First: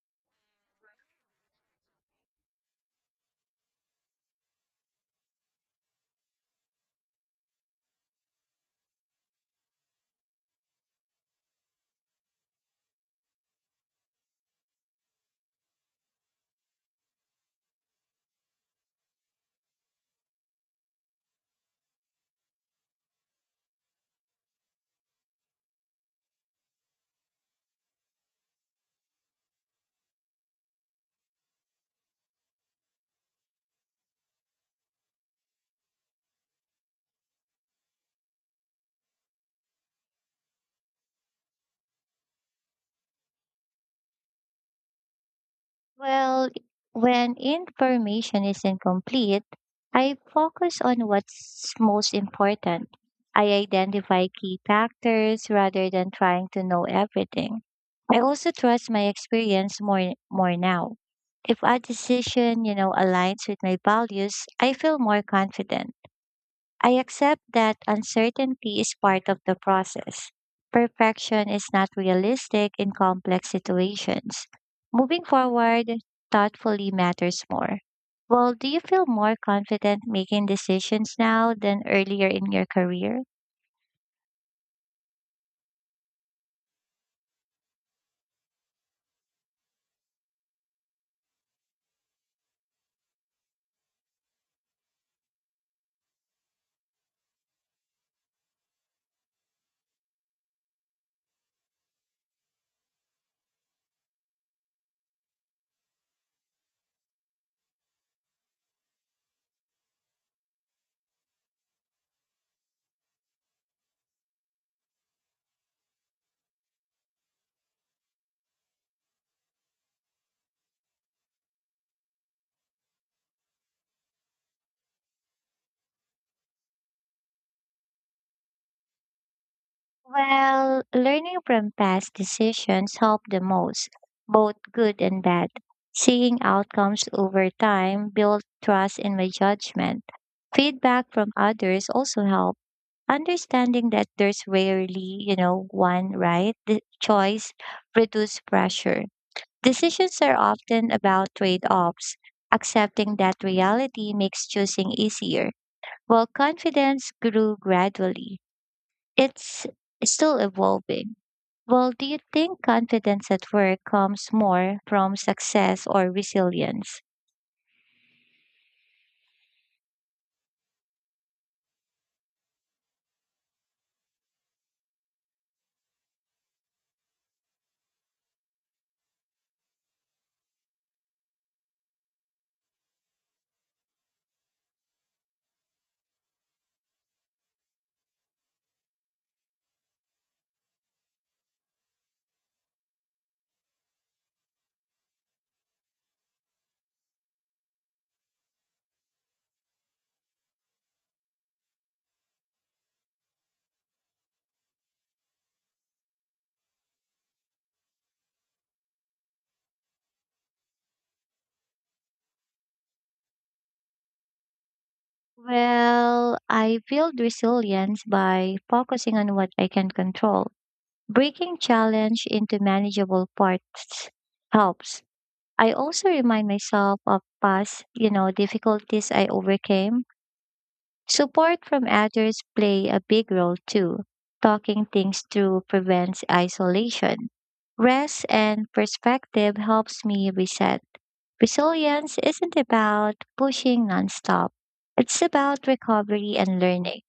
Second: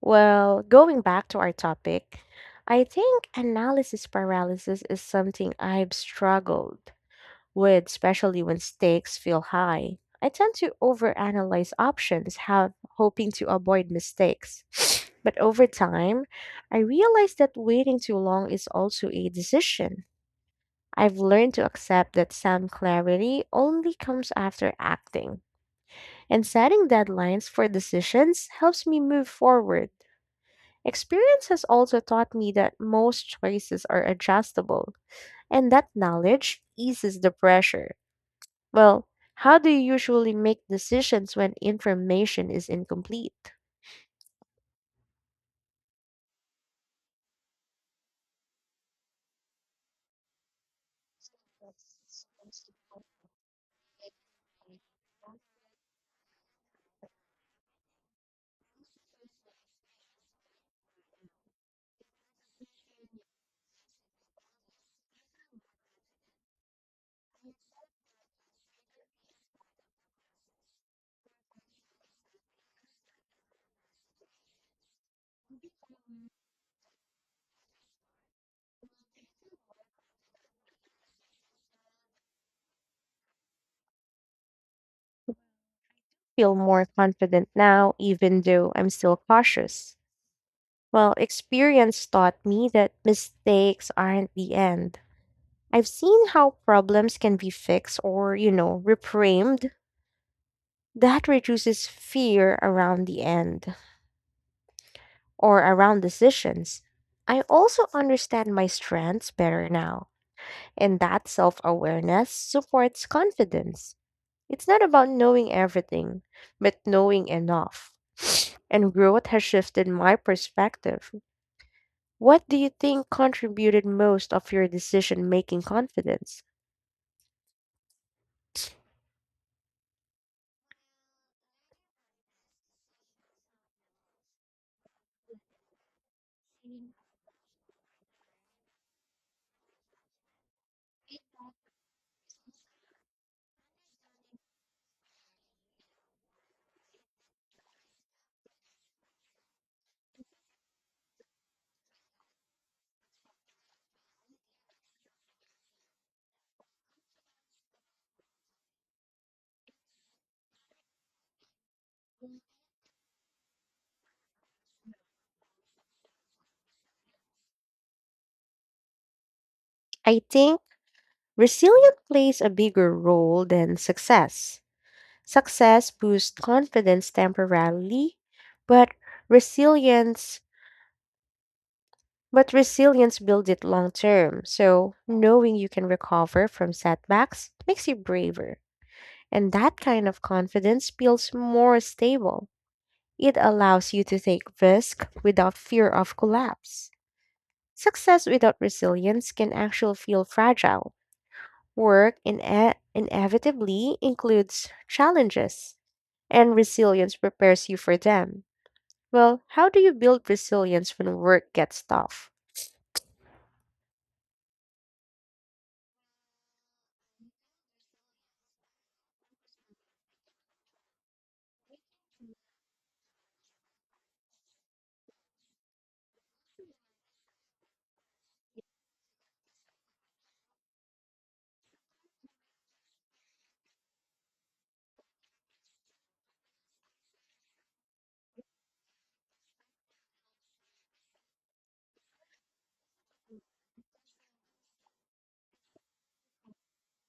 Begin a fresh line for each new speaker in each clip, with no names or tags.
Well, going back to our topic, I think analysis paralysis is something I've struggled with, especially when stakes feel high. I tend to overanalyze options, have hoping to avoid mistakes. But over time, I realized that waiting too long is also a decision. I've learned to accept that some clarity only comes after acting, and setting deadlines for decisions helps me move forward. Experience has also taught me that most choices are adjustable, and that knowledge eases the pressure. Well, how do you usually make decisions when information is incomplete?
Well, when information is incomplete, I focus on what's most important. I identify key factors rather than trying to know everything. I also trust my experience more now. If a decision, aligns with my values, I feel more confident. I accept that uncertainty is part of the process. Perfection is not realistic in complex situations. Moving forward thoughtfully matters more. Well, do you feel more confident making decisions now than earlier in your career?
Feel more confident now, even though I'm still cautious. Well, experience taught me that mistakes aren't the end. I've seen how problems can be fixed or, reframed. That reduces fear around the end, or around decisions. I also understand my strengths better now, and that self awareness supports confidence. It's not about knowing everything, but knowing enough. And growth has shifted my perspective. What do you think contributed most of your decision making confidence?
Well, learning from past decisions help the most, both good and bad. Seeing outcomes over time build trust in my judgment. Feedback from others also help. Understanding that there's rarely, one right the choice reduces pressure. Decisions are often about trade-offs. Accepting that reality makes choosing easier, while confidence grew gradually. It's still evolving. Well, do you think confidence at work comes more from success or resilience?
I think resilience plays a bigger role than success. Success boosts confidence temporarily, but resilience But resilience builds it long term. So, knowing you can recover from setbacks makes you braver. And that kind of confidence feels more stable. It allows you to take risk without fear of collapse. Success without resilience can actually feel fragile. Inevitably includes challenges, and resilience prepares you for them. Well, how do you build resilience when work gets tough?
Well, I build resilience by focusing on what I can control. Breaking challenge into manageable parts helps. I also remind myself of past, difficulties I overcame. Support from others play a big role too. Talking things through prevents isolation. Rest and perspective helps me reset. Resilience isn't about pushing nonstop. It's about recovery and learning.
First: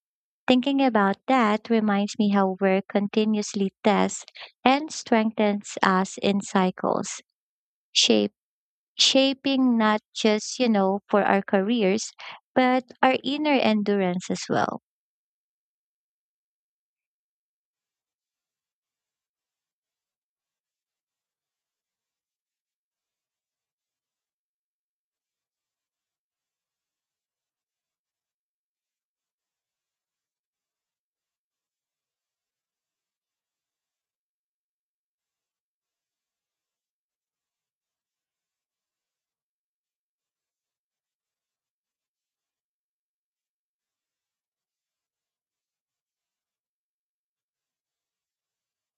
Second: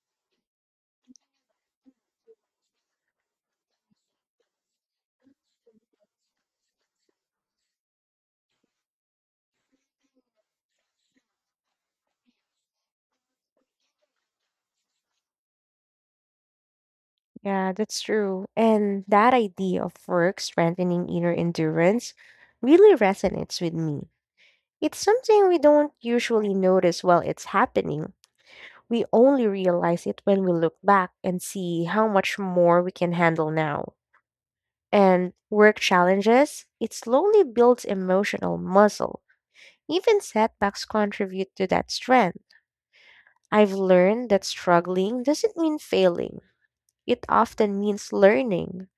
Thinking about that reminds me how work continuously tests and strengthens us in cycles, shape, shaping not just, for our careers, but our inner endurance as well.
Yeah, that's true. And that idea of work strengthening inner endurance really resonates with me. It's something we don't usually notice while it's happening. We only realize it when we look back and see how much more we can handle now. And work challenges, it slowly builds emotional muscle. Even setbacks contribute to that strength. I've learned that struggling doesn't mean failing, it often means learning.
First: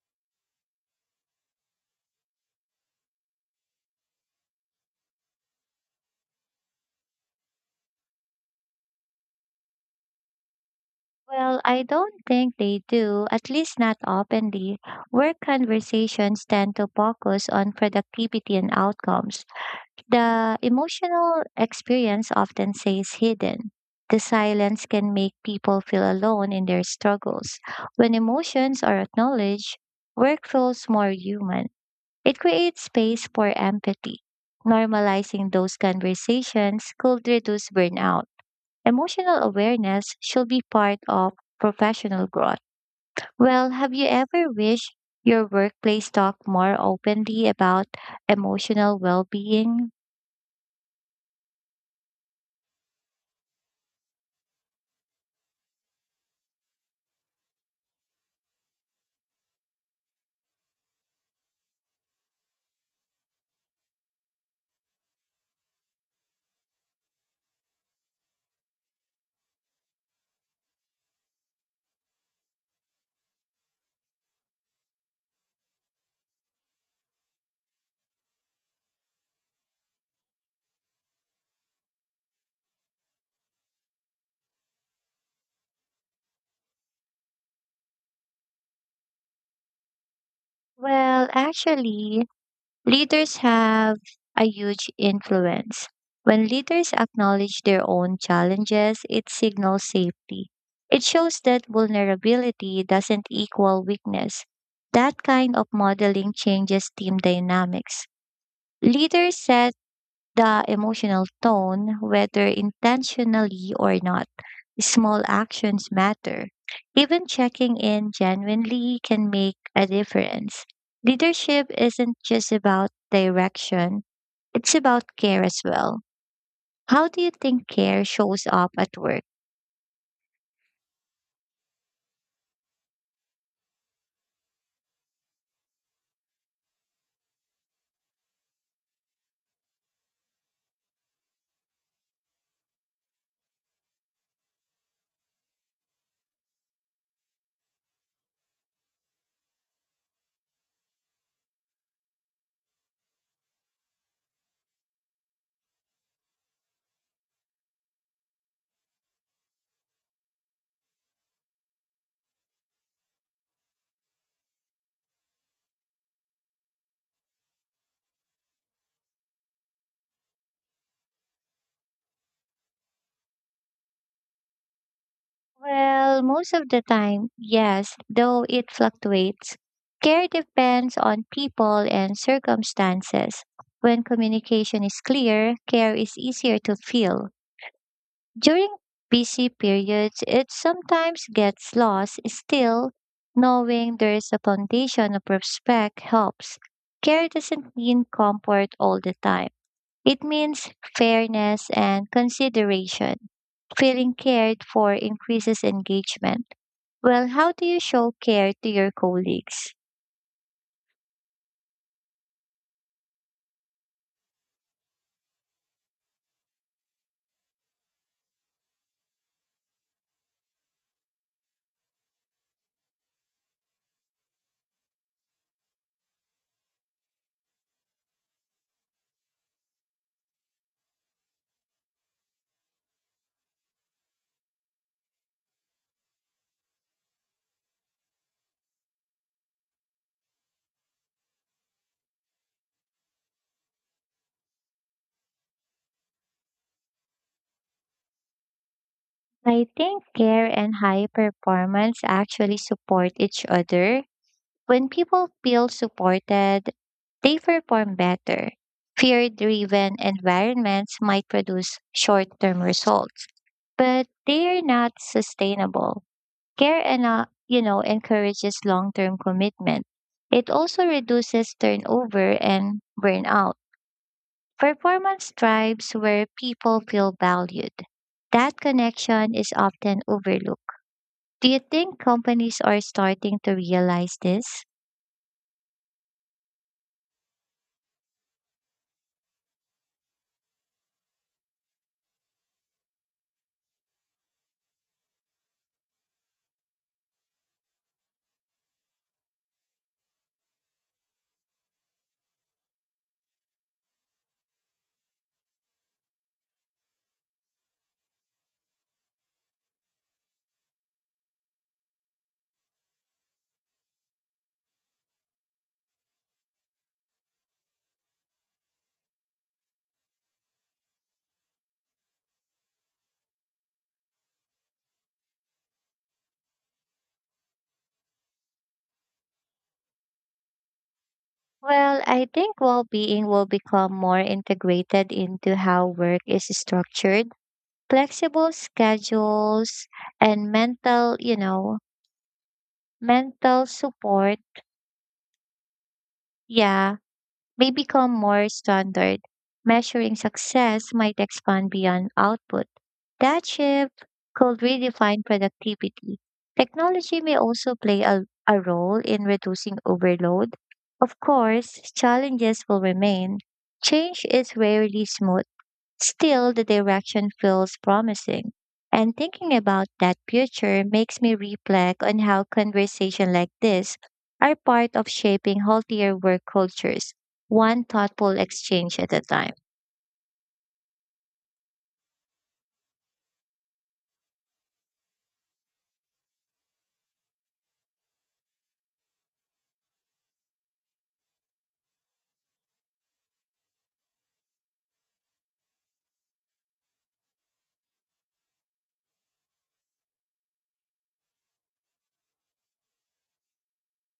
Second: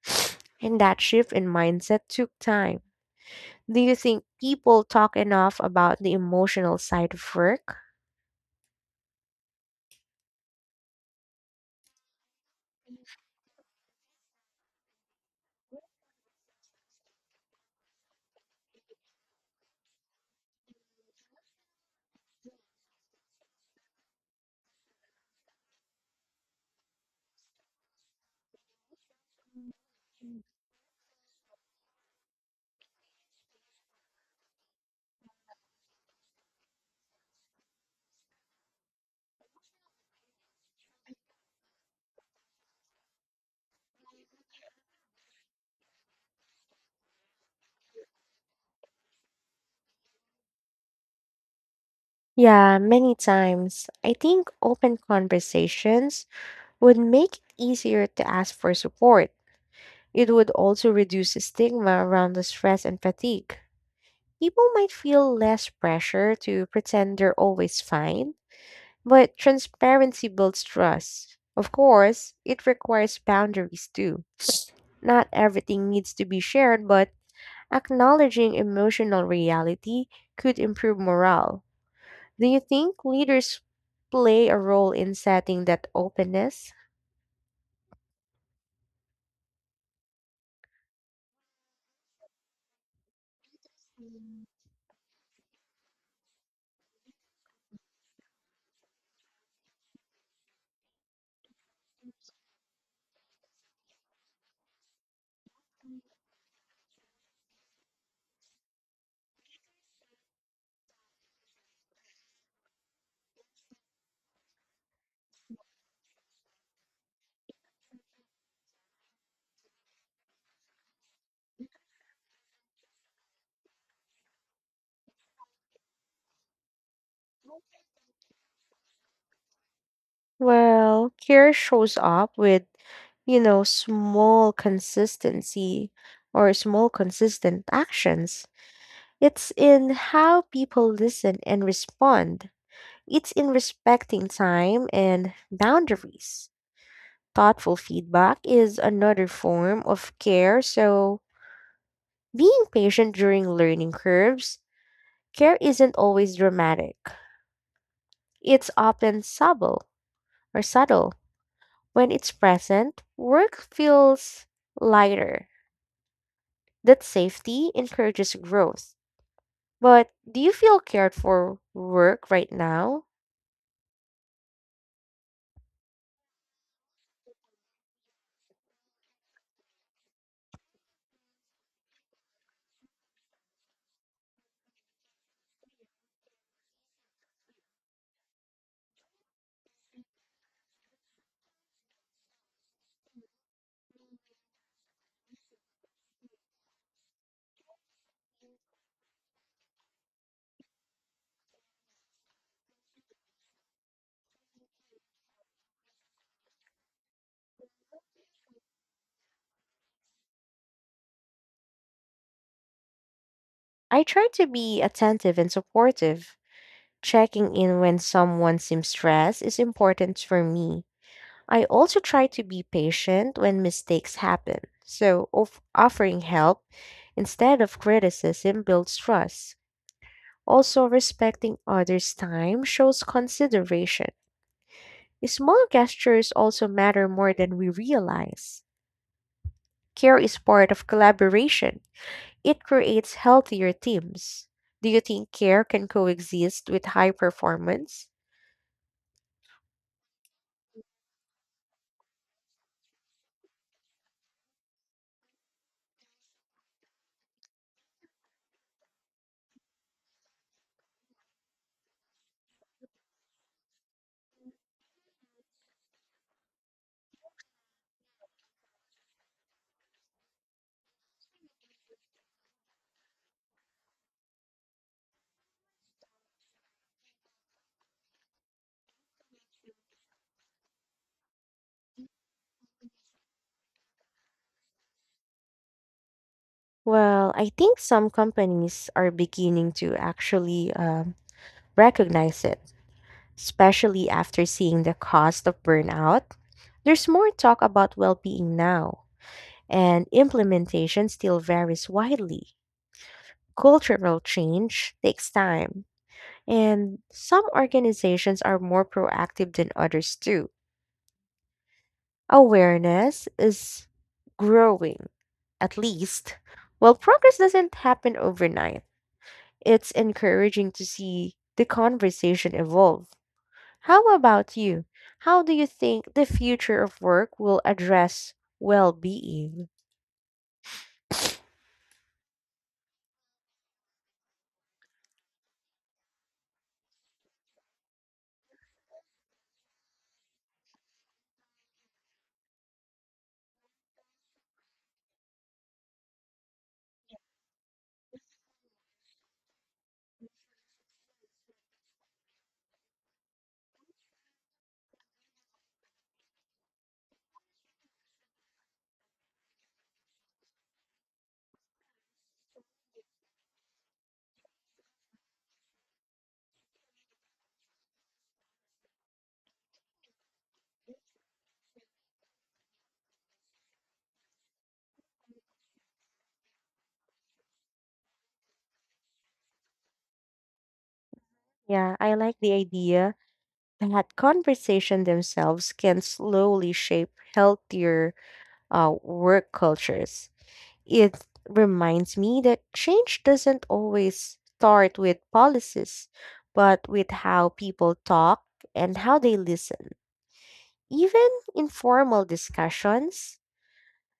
And that shift in mindset took time. Do you think people talk enough about the emotional side of work?
Well, I don't think they do, at least not openly. Work conversations tend to focus on productivity and outcomes. The emotional experience often stays hidden. The silence can make people feel alone in their struggles. When emotions are acknowledged, work feels more human. It creates space for empathy. Normalizing those conversations could reduce burnout. Emotional awareness should be part of professional growth. Well, have you ever wished your workplace talked more openly about emotional well being?
Yeah, many times. I think open conversations would make it easier to ask for support. It would also reduce the stigma around the stress and fatigue. People might feel less pressure to pretend they're always fine, but transparency builds trust. Of course, it requires boundaries too. Not everything needs to be shared, but acknowledging emotional reality could improve morale. Do you think leaders play a role in setting that openness?
Well, actually, leaders have a huge influence. When leaders acknowledge their own challenges, it signals safety. It shows that vulnerability doesn't equal weakness. That kind of modeling changes team dynamics. Leaders set the emotional tone, whether intentionally or not. Small actions matter. Even checking in genuinely can make a difference. Leadership isn't just about direction, it's about care as well. How do you think care shows up at work?
Well, care shows up with, small consistency or small consistent actions. It's in how people listen and respond. It's in respecting time and boundaries. Thoughtful feedback is another form of care, so being patient during learning curves, care isn't always dramatic. It's often subtle. When it's present, work feels lighter. That safety encourages growth. But do you feel cared for work right now?
Well, most of the time, yes, though it fluctuates. Care depends on people and circumstances. When communication is clear, care is easier to feel. During busy periods, it sometimes gets lost. Still, knowing there is a foundation of respect helps. Care doesn't mean comfort all the time. It means fairness and consideration. Feeling cared for increases engagement. Well, how do you show care to your colleagues?
I try to be attentive and supportive. Checking in when someone seems stressed is important for me. I also try to be patient when mistakes happen, so offering help instead of criticism builds trust. Also, respecting others' time shows consideration. Small gestures also matter more than we realize. Care is part of collaboration, it creates healthier teams. Do you think care can coexist with high performance?
I think care and high performance actually support each other. When people feel supported, they perform better. Fear driven environments might produce short term results, but they are not sustainable. Care and encourages long term commitment. It also reduces turnover and burnout. Performance thrives where people feel valued. That connection is often overlooked. Do you think companies are starting to realize this?
Well, I think some companies are beginning to actually recognize it, especially after seeing the cost of burnout. There's more talk about well being now, and implementation still varies widely. Cultural change takes time, and some organizations are more proactive than others too. Awareness is growing, at least. While progress doesn't happen overnight, it's encouraging to see the conversation evolve. How about you? How do you think the future of work will address well being?
Well, I think well being will become more integrated into how work is structured. Flexible schedules and mental, support, yeah, may become more standard. Measuring success might expand beyond output. That shift could redefine productivity. Technology may also play a role in reducing overload. Of course, challenges will remain. Change is rarely smooth. Still, the direction feels promising. And thinking about that future makes me reflect on how conversations like this are part of shaping healthier work cultures, one thoughtful exchange at a time.
Yeah, I like the idea that conversation themselves can slowly shape healthier work cultures. It reminds me that change doesn't always start with policies, but with how people talk and how they listen. Even informal discussions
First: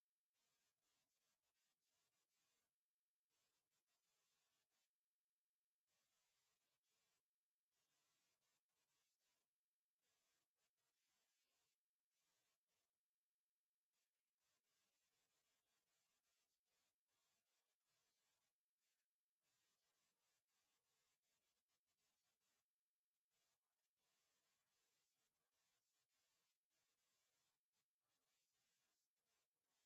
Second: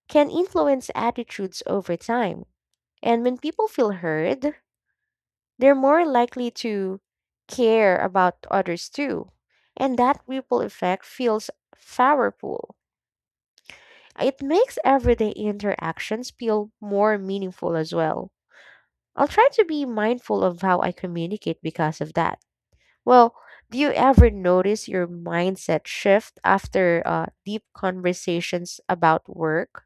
can influence attitudes over time. And when people feel heard, they're more likely to care about others too. And that ripple effect feels powerful. It makes everyday interactions feel more meaningful as well. I'll try to be mindful of how I communicate because of that. Well, do you ever notice your mindset shift after deep conversations about work?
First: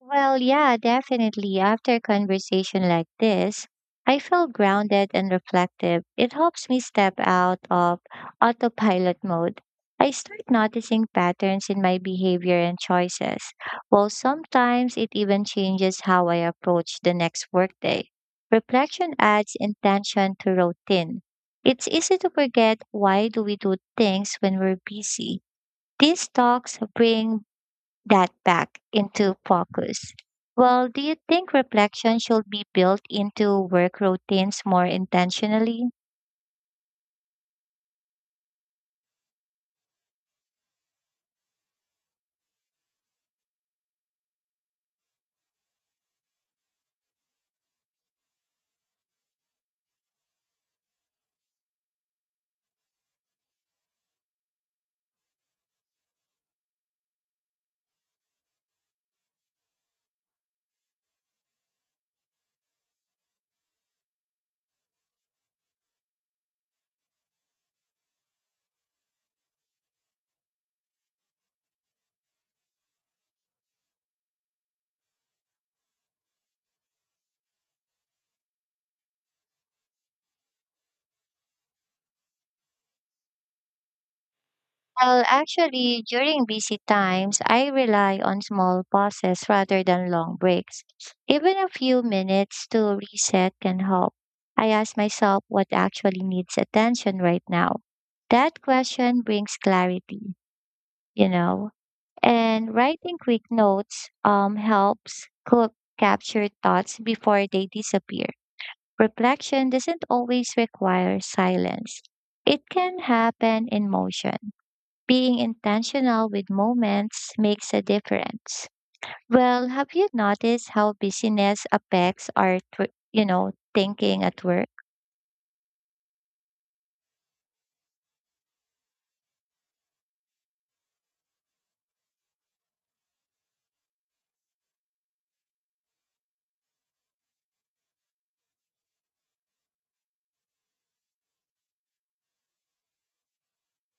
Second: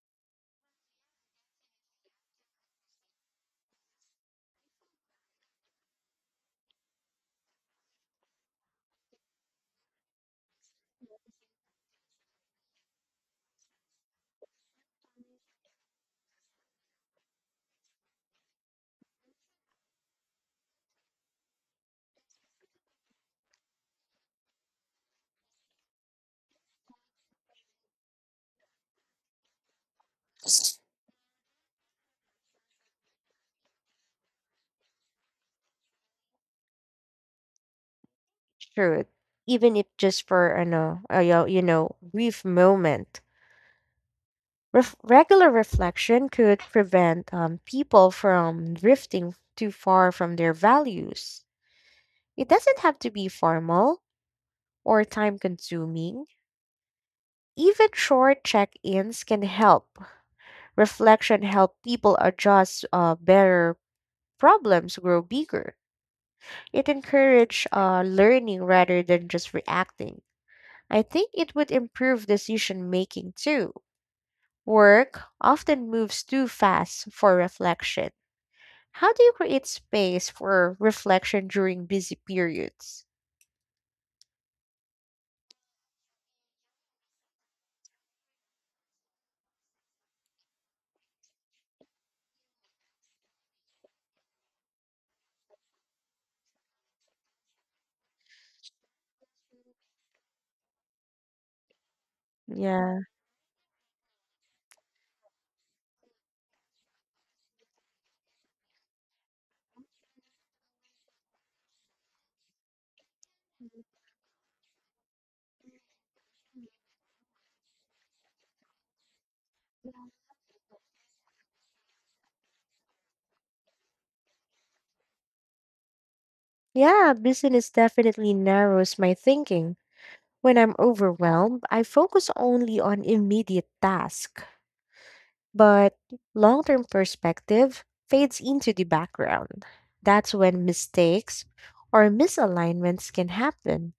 Well, yeah, definitely. After a conversation like this, I feel grounded and reflective. It helps me step out of autopilot mode. I start noticing patterns in my behavior and choices. Well, sometimes it even changes how I approach the next workday. Reflection adds intention to routine. It's easy to forget why do we do things when we're busy. These talks bring that back into focus. Well, do you think reflection should be built into work routines more intentionally?
Truth, even if just for ano, yo- you know, brief moment. Regular reflection could prevent people from drifting too far from their values. It doesn't have to be formal or time consuming. Even short check ins can help. Reflection help people adjust better, problems grow bigger. It encourage learning rather than just reacting. I think it would improve decision making too. Work often moves too fast for reflection. How do you create space for reflection during busy periods?
Well, actually, during busy times, I rely on small pauses rather than long breaks. Even a few minutes to reset can help. I ask myself what actually needs attention right now. That question brings clarity, you know. And
Yeah.
writing quick notes helps cook capture thoughts before they disappear. Reflection doesn't always require silence, it can happen in motion. Being intentional with moments makes a difference. Well, have you noticed how busyness affects thinking at work?
Yeah, business definitely narrows my thinking. When I'm overwhelmed, I focus only on immediate tasks, but long term perspective fades into the background. That's when mistakes or misalignments can happen.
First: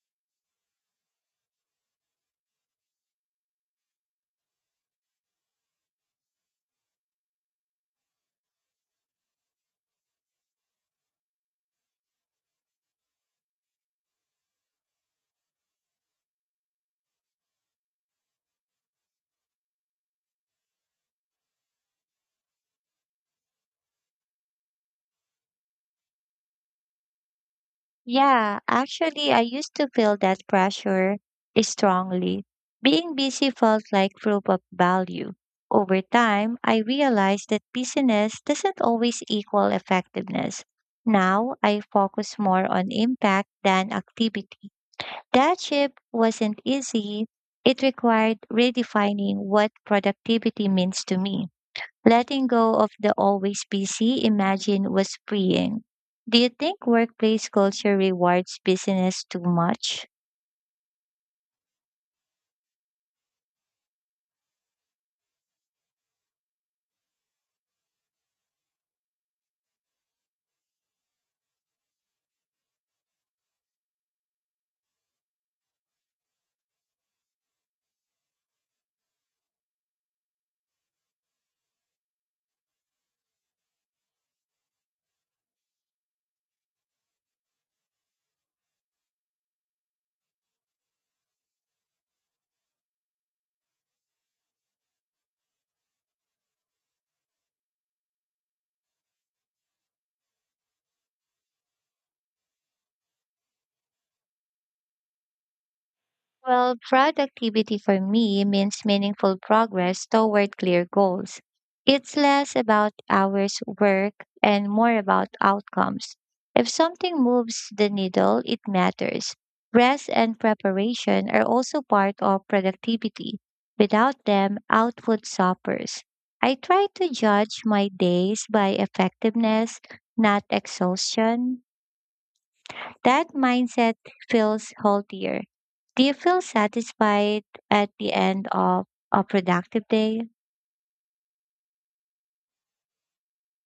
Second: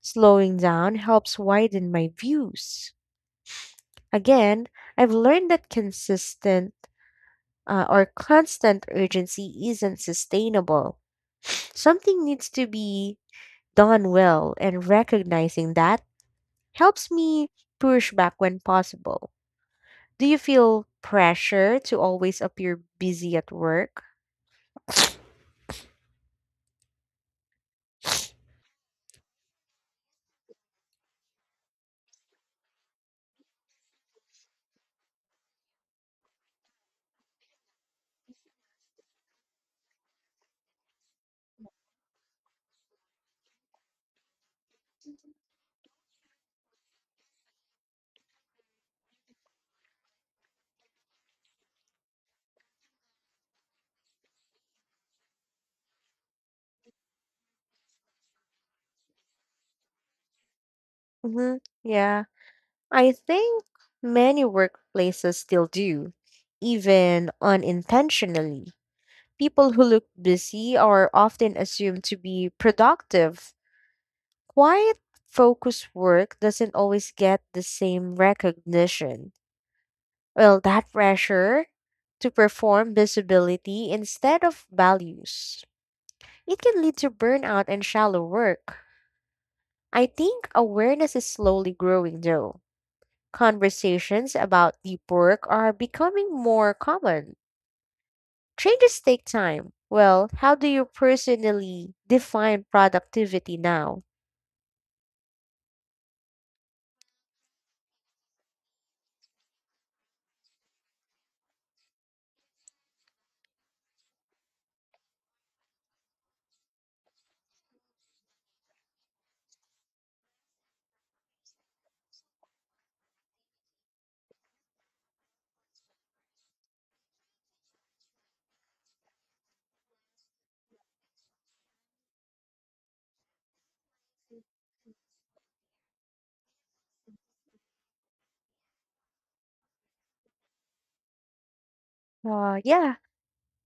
Slowing down helps widen my views. Again, I've learned that consistent or constant urgency isn't sustainable. Something needs to be done well, and recognizing that helps me push back when possible. Do you feel pressure to always appear busy at work?
Yeah, actually, I used to feel that pressure strongly. Being busy felt like proof of value. Over time, I realized that busyness doesn't always equal effectiveness. Now, I focus more on impact than activity. That shift wasn't easy. It required redefining what productivity means to me. Letting go of the always busy imagine was freeing. Do you think workplace culture rewards busyness too much?
hmm Yeah, I think many workplaces still do, even unintentionally. People who look busy are often assumed to be productive. Quiet, focused work doesn't always get the same recognition. Well, that pressure to perform visibility instead of values. It can lead to burnout and shallow work. I think awareness is slowly growing though. Conversations about deep work are becoming more common. Changes take time. Well, how do you personally define productivity now?
Well, productivity for me means meaningful progress toward clear goals. It's less about hours worked and more about outcomes. If something moves the needle, it matters. Rest and preparation are also part of productivity. Without them, output suffers. I try to judge my days by effectiveness, not exhaustion. That mindset feels healthier. Do you feel satisfied at the end of a productive day?
Yeah,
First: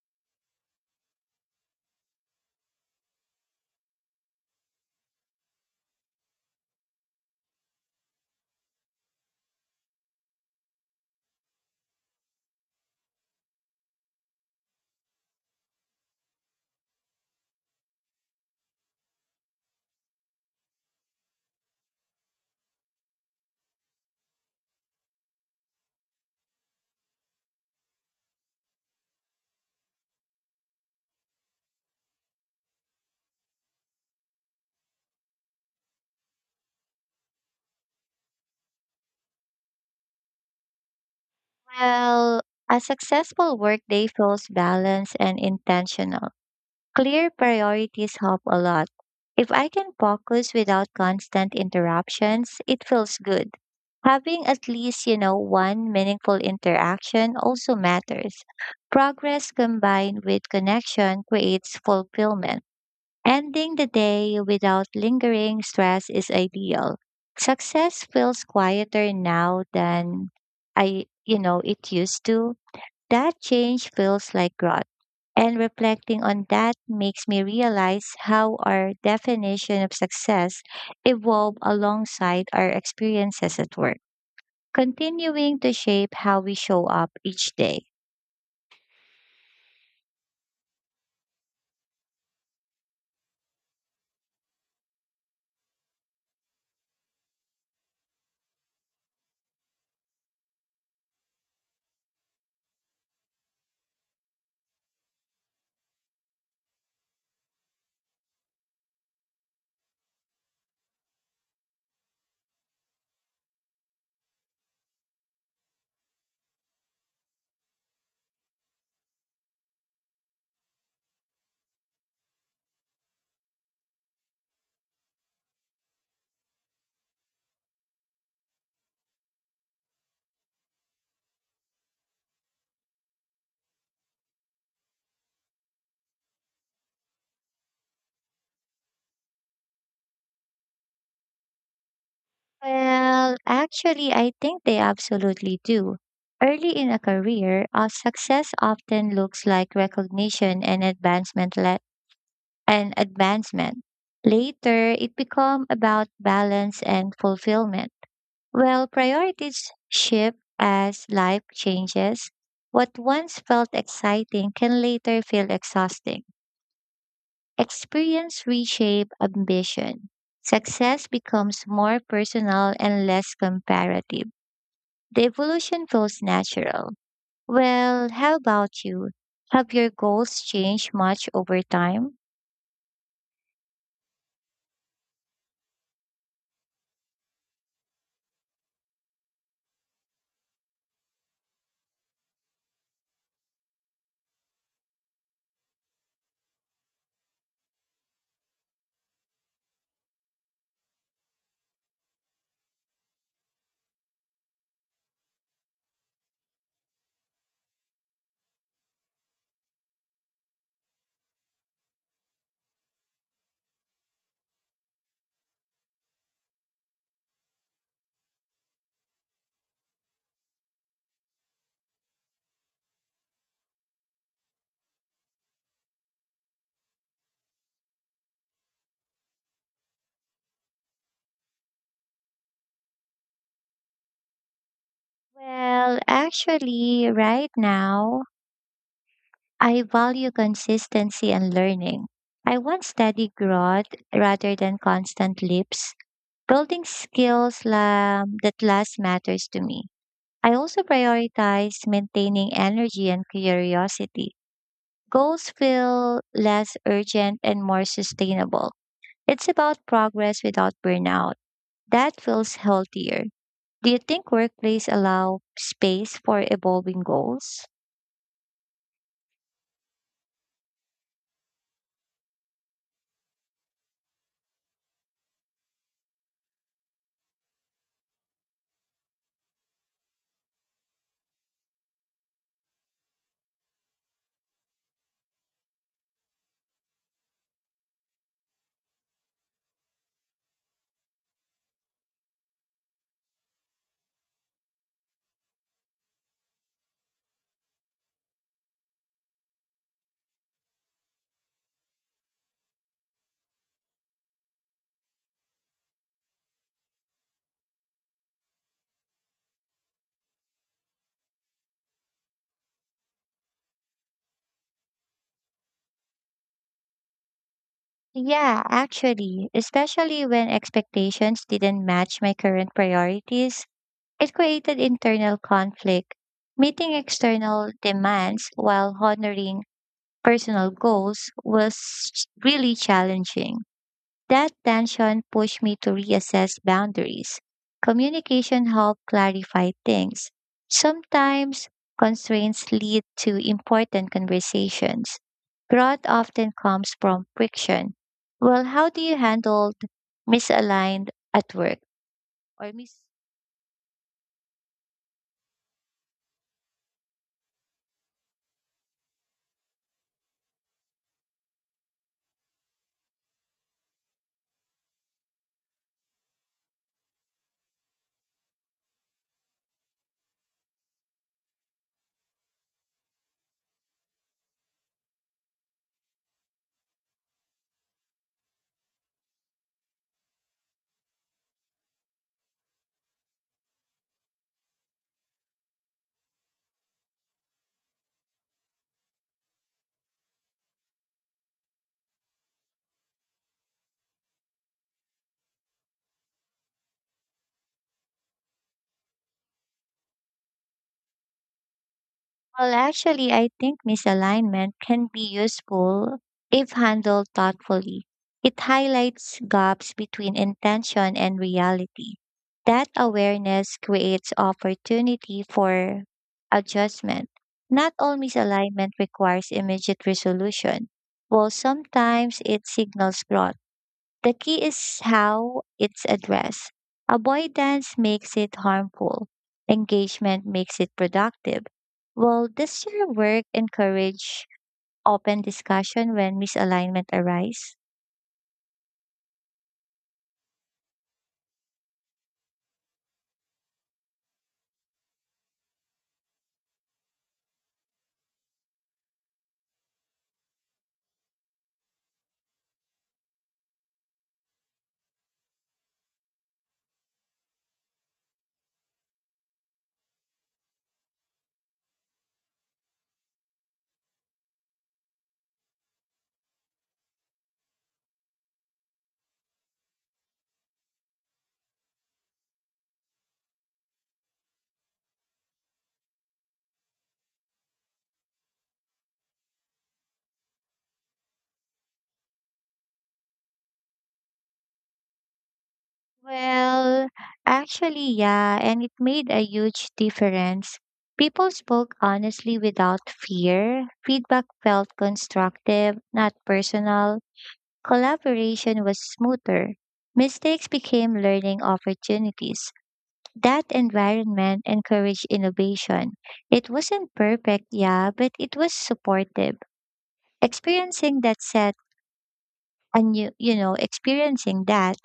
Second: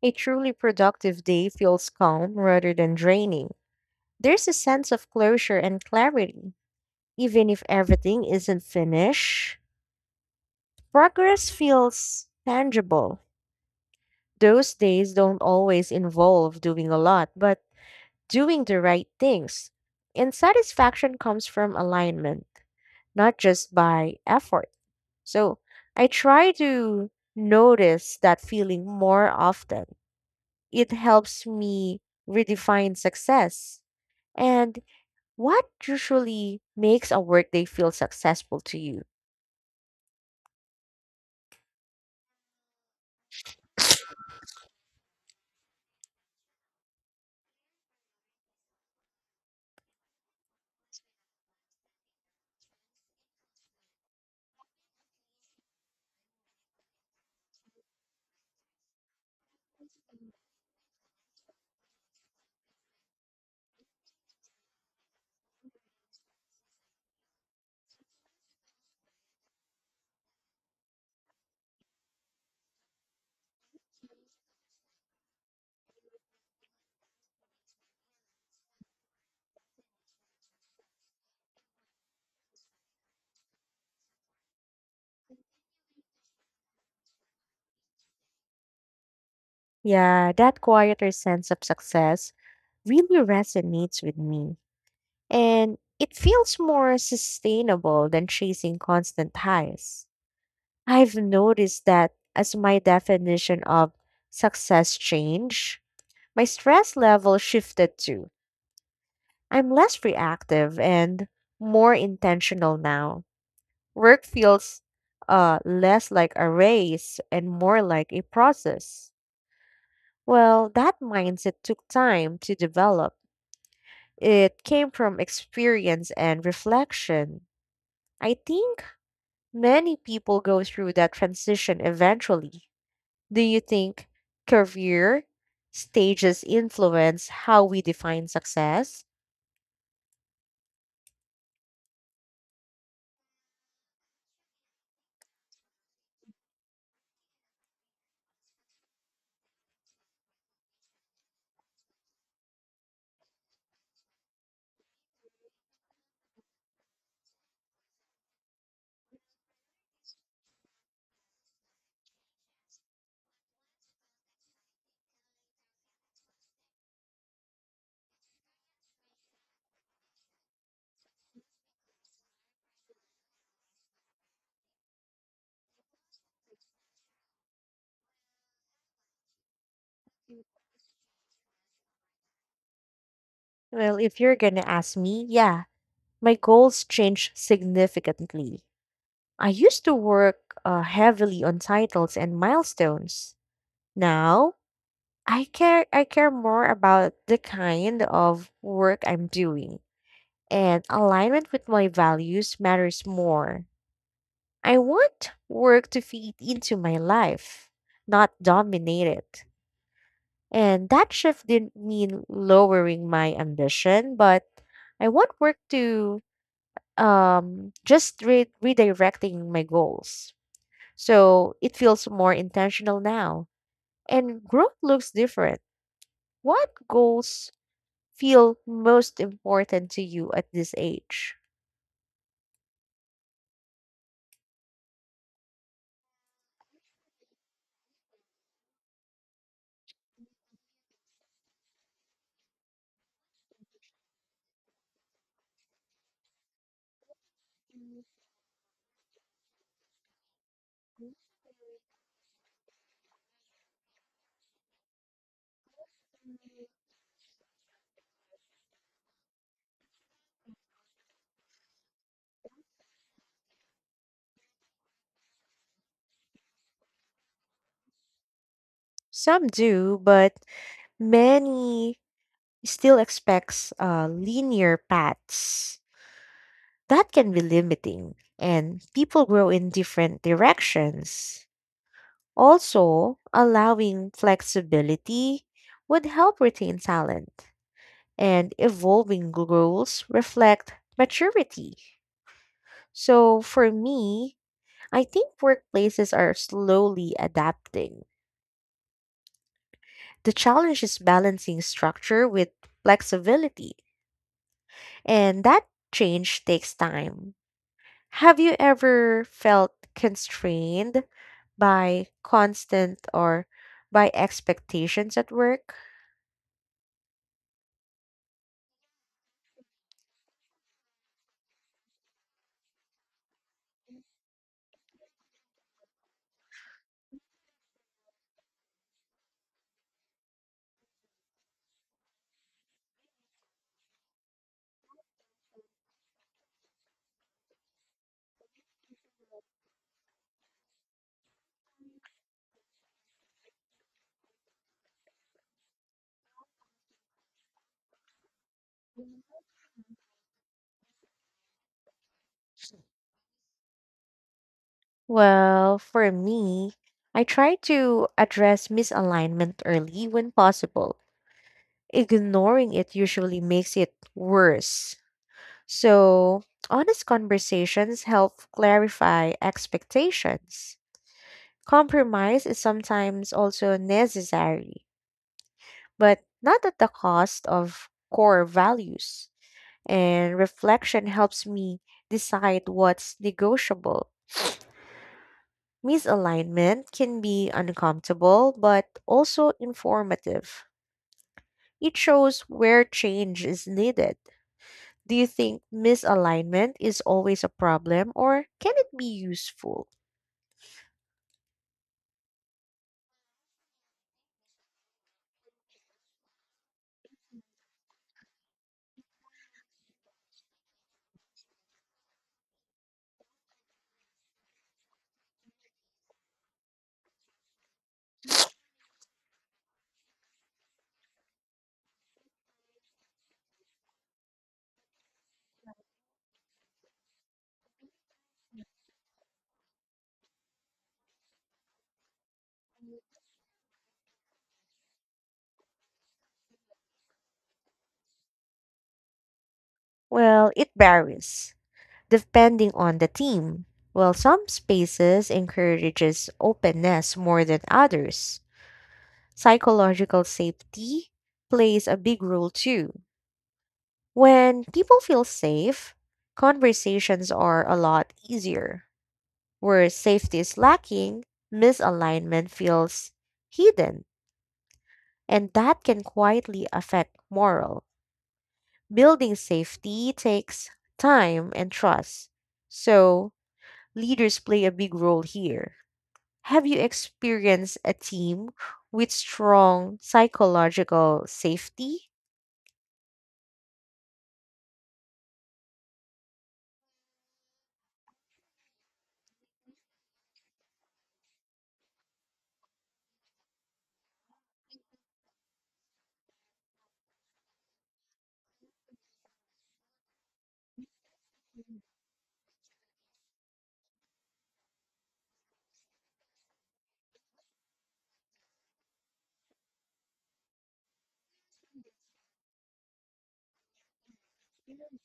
a truly productive day feels calm rather than draining. There's a sense of closure and clarity. Even if everything isn't finished, progress feels tangible. Those days don't always involve doing a lot, but doing the right things. And satisfaction comes from alignment, not just by effort. So I try to notice that feeling more often. It helps me redefine success. And what usually makes a workday feel successful to you?
Well, a successful workday feels balanced and intentional. Clear priorities help a lot. If I can focus without constant interruptions, it feels good. Having at least, you know, one meaningful interaction also matters. Progress combined with connection creates fulfillment. Ending the day without lingering stress is ideal. Success feels quieter now than it used to. That change feels like growth. And reflecting on that makes me realize how our definition of success evolve alongside our experiences at work, continuing to shape how we show up each day.
Yeah, that quieter sense of success really resonates with me. And it feels more sustainable than chasing constant highs. I've noticed that as my definition of success changed, my stress level shifted too. I'm less reactive and more intentional now. Work feels less like a race and more like a process. Well, that mindset took time to develop. It came from experience and reflection. I think many people go through that transition eventually. Do you think career stages influence how we define success?
Well, actually, I think they absolutely do. Early in a career, success often looks like recognition and and advancement. Later, it becomes about balance and fulfillment. Well, priorities shift as life changes. What once felt exciting can later feel exhausting. Experience reshape ambition. Success becomes more personal and less comparative. The evolution feels natural. Well, how about you? Have your goals changed much over time?
Well, if you're going to ask me, yeah, my goals changed significantly. I used to work heavily on titles and milestones. Now, I care more about the kind of work I'm doing, and alignment with my values matters more. I want work to feed into my life, not dominate it. And that shift didn't mean lowering my ambition, but I want work to redirecting my goals. So it feels more intentional now. And growth looks different. What goals feel most important to you at this age?
Well, actually, right now, I value consistency and learning. I want steady growth rather than constant leaps. Building that last matters to me. I also prioritize maintaining energy and curiosity. Goals feel less urgent and more sustainable. It's about progress without burnout. That feels healthier. Do you think workplace allow space for evolving goals?
Some do, but many still expects linear paths. That can be limiting, and people grow in different directions. Also, allowing flexibility would help retain talent, and evolving goals reflect maturity. So for me, I think workplaces are slowly adapting. The challenge is balancing structure with flexibility, and that change takes time. Have you ever felt constrained by constant or by expectations at work?
Yeah, actually, especially when expectations didn't match my current priorities, it created internal conflict. Meeting external demands while honoring personal goals was really challenging. That tension pushed me to reassess boundaries. Communication helped clarify things. Sometimes constraints lead to important conversations. Growth often comes from friction. Well, how do you handle misaligned at work or mis
Well, for me, I try to address misalignment early when possible. Ignoring it usually makes it worse. So, honest conversations help clarify expectations. Compromise is sometimes also necessary, but not at the cost of core values. And reflection helps me decide what's negotiable. Misalignment can be uncomfortable, but also informative. It shows where change is needed. Do you think misalignment is always a problem, or can it be useful?
Well, actually, I think misalignment can be useful if handled thoughtfully. It highlights gaps between intention and reality. That awareness creates opportunity for adjustment. Not all misalignment requires immediate resolution, while sometimes it signals growth. The key is how it's addressed. Avoidance makes it harmful. Engagement makes it productive. Will this your work encourage open discussion when misalignment arise?
Well, it varies depending on the team. While some spaces encourages openness more than others, psychological safety plays a big role too. When people feel safe, conversations are a lot easier. Where safety is lacking, misalignment feels hidden, and that can quietly affect morale. Building safety takes time and trust. So, leaders play a big role here. Have you experienced a team with strong psychological safety?
Well, actually, yeah, and it made a huge difference. People spoke honestly without fear. Feedback felt constructive, not personal. Collaboration was smoother. Mistakes became learning opportunities. That environment encouraged innovation. It wasn't perfect, yeah, but it was supportive. Experiencing that set experiencing that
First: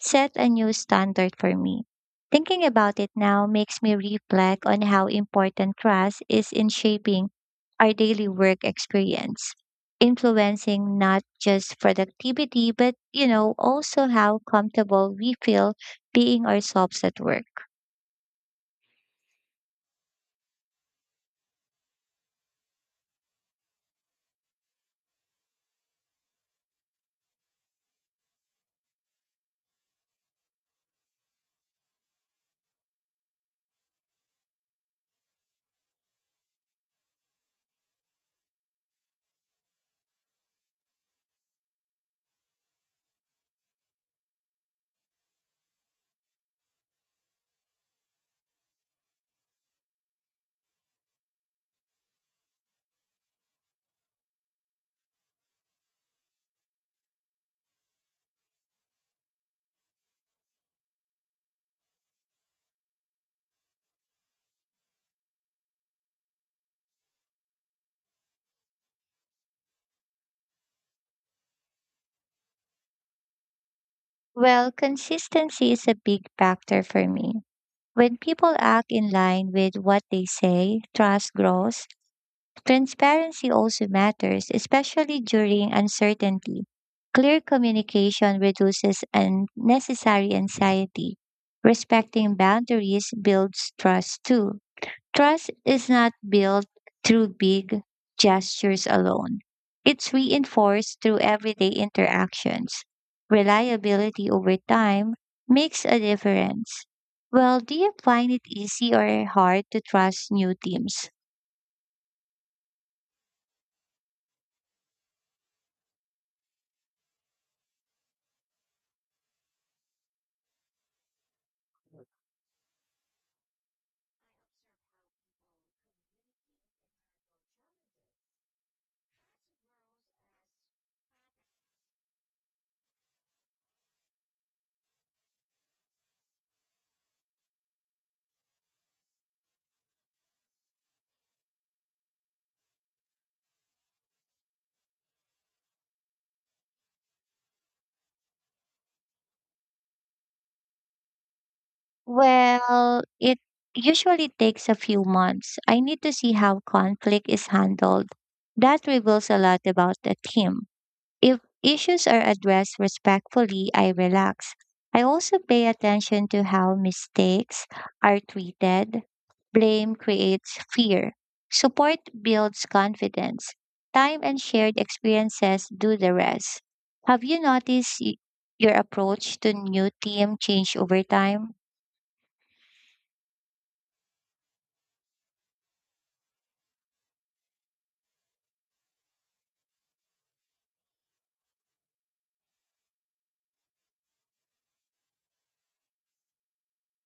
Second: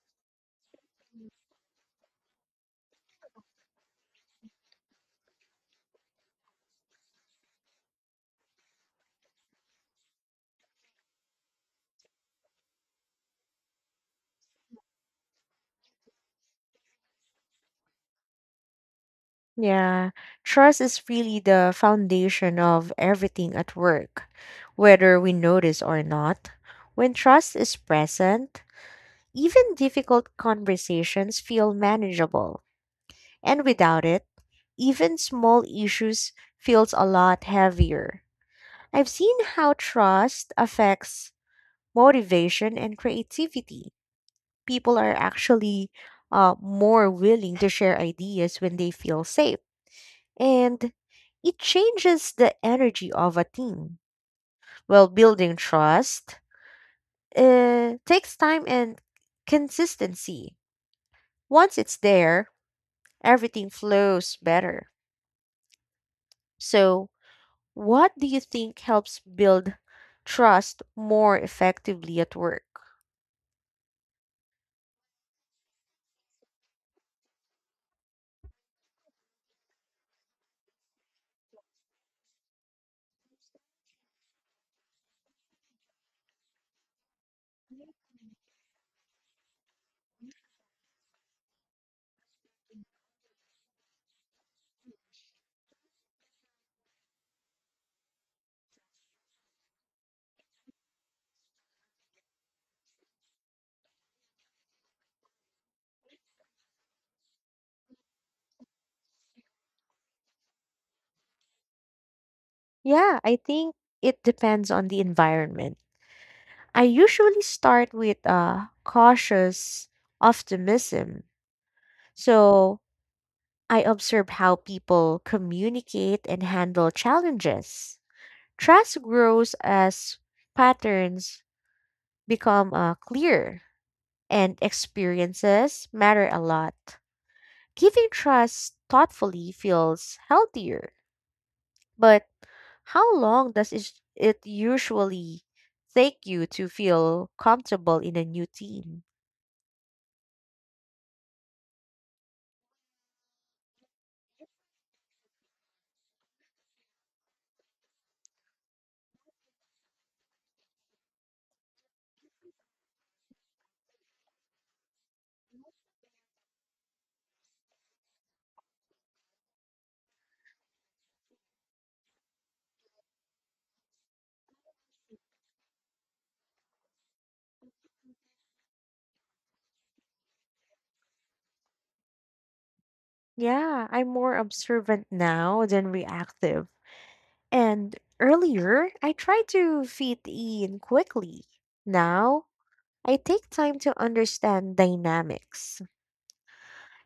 set a new standard for me. Thinking about it now makes me reflect on how important trust is in shaping our daily work experience, influencing not just productivity, but, also how comfortable we feel being ourselves at work.
Yeah, trust is really the foundation of everything at work, whether we notice or not. When trust is present, even difficult conversations feel manageable, and without it, even small issues feels a lot heavier. I've seen how trust affects motivation, and creativity. People are actually more willing to share ideas when they feel safe. And it changes the energy of a team. Well, building trust takes time and consistency. Once it's there, everything flows better. So, what do you think helps build trust more effectively at work?
Well, consistency is a big factor for me. When people act in line with what they say, trust grows. Transparency also matters, especially during uncertainty. Clear communication reduces unnecessary anxiety. Respecting boundaries builds trust too. Trust is not built through big gestures alone. It's reinforced through everyday interactions. Reliability over time makes a difference. Well, do you find it easy or hard to trust new teams?
Yeah, I think it depends on the environment. I usually start with a cautious optimism. So I observe how people communicate and handle challenges. Trust grows as patterns become clear and experiences matter a lot. Giving trust thoughtfully feels healthier. But how long it usually take you to feel comfortable in a new team?
Well, it usually takes a few months. I need to see how conflict is handled. That reveals a lot about the team. If issues are addressed respectfully, I relax. I also pay attention to how mistakes are treated. Blame creates fear. Support builds confidence. Time and shared experiences do the rest. Have you noticed your approach to new team change over time?
Yeah, I'm more observant now than reactive. And earlier, I tried to fit in quickly. Now, I take time to understand dynamics.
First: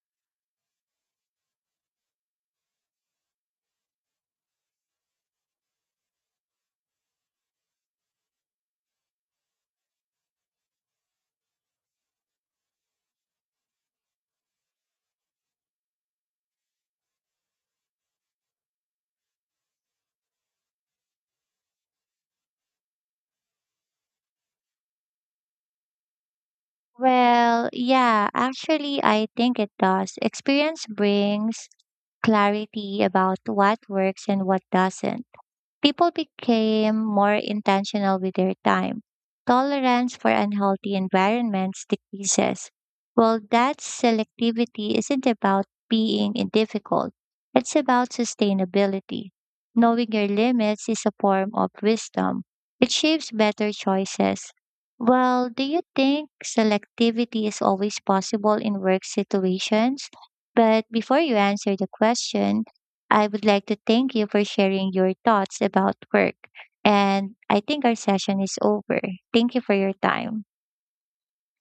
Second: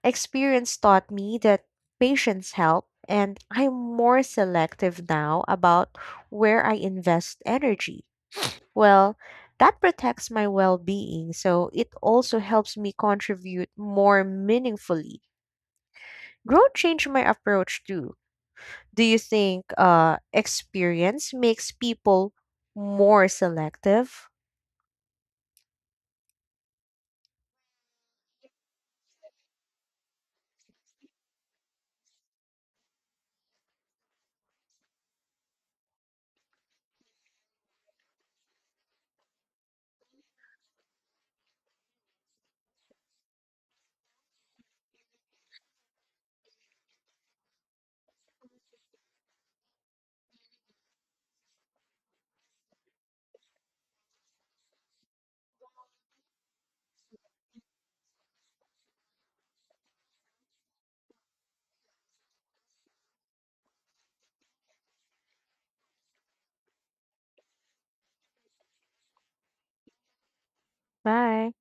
Experience taught me that patience help, and I'm more selective now about where I invest energy. Well, that protects my well-being, so it also helps me contribute more meaningfully. Growth changed my approach too. Do you think experience makes people more selective?
Well, yeah, actually, I think it does. Experience brings clarity about what works and what doesn't. People became more intentional with their time. Tolerance for unhealthy environments decreases. Well, that selectivity isn't about being in difficult, it's about sustainability. Knowing your limits is a form of wisdom, it shapes better choices. Well, do you think selectivity is always possible in work situations? But before you answer the question, I would like to thank you for sharing your thoughts about work. And I think our session is over. Thank you for your time.
Bye.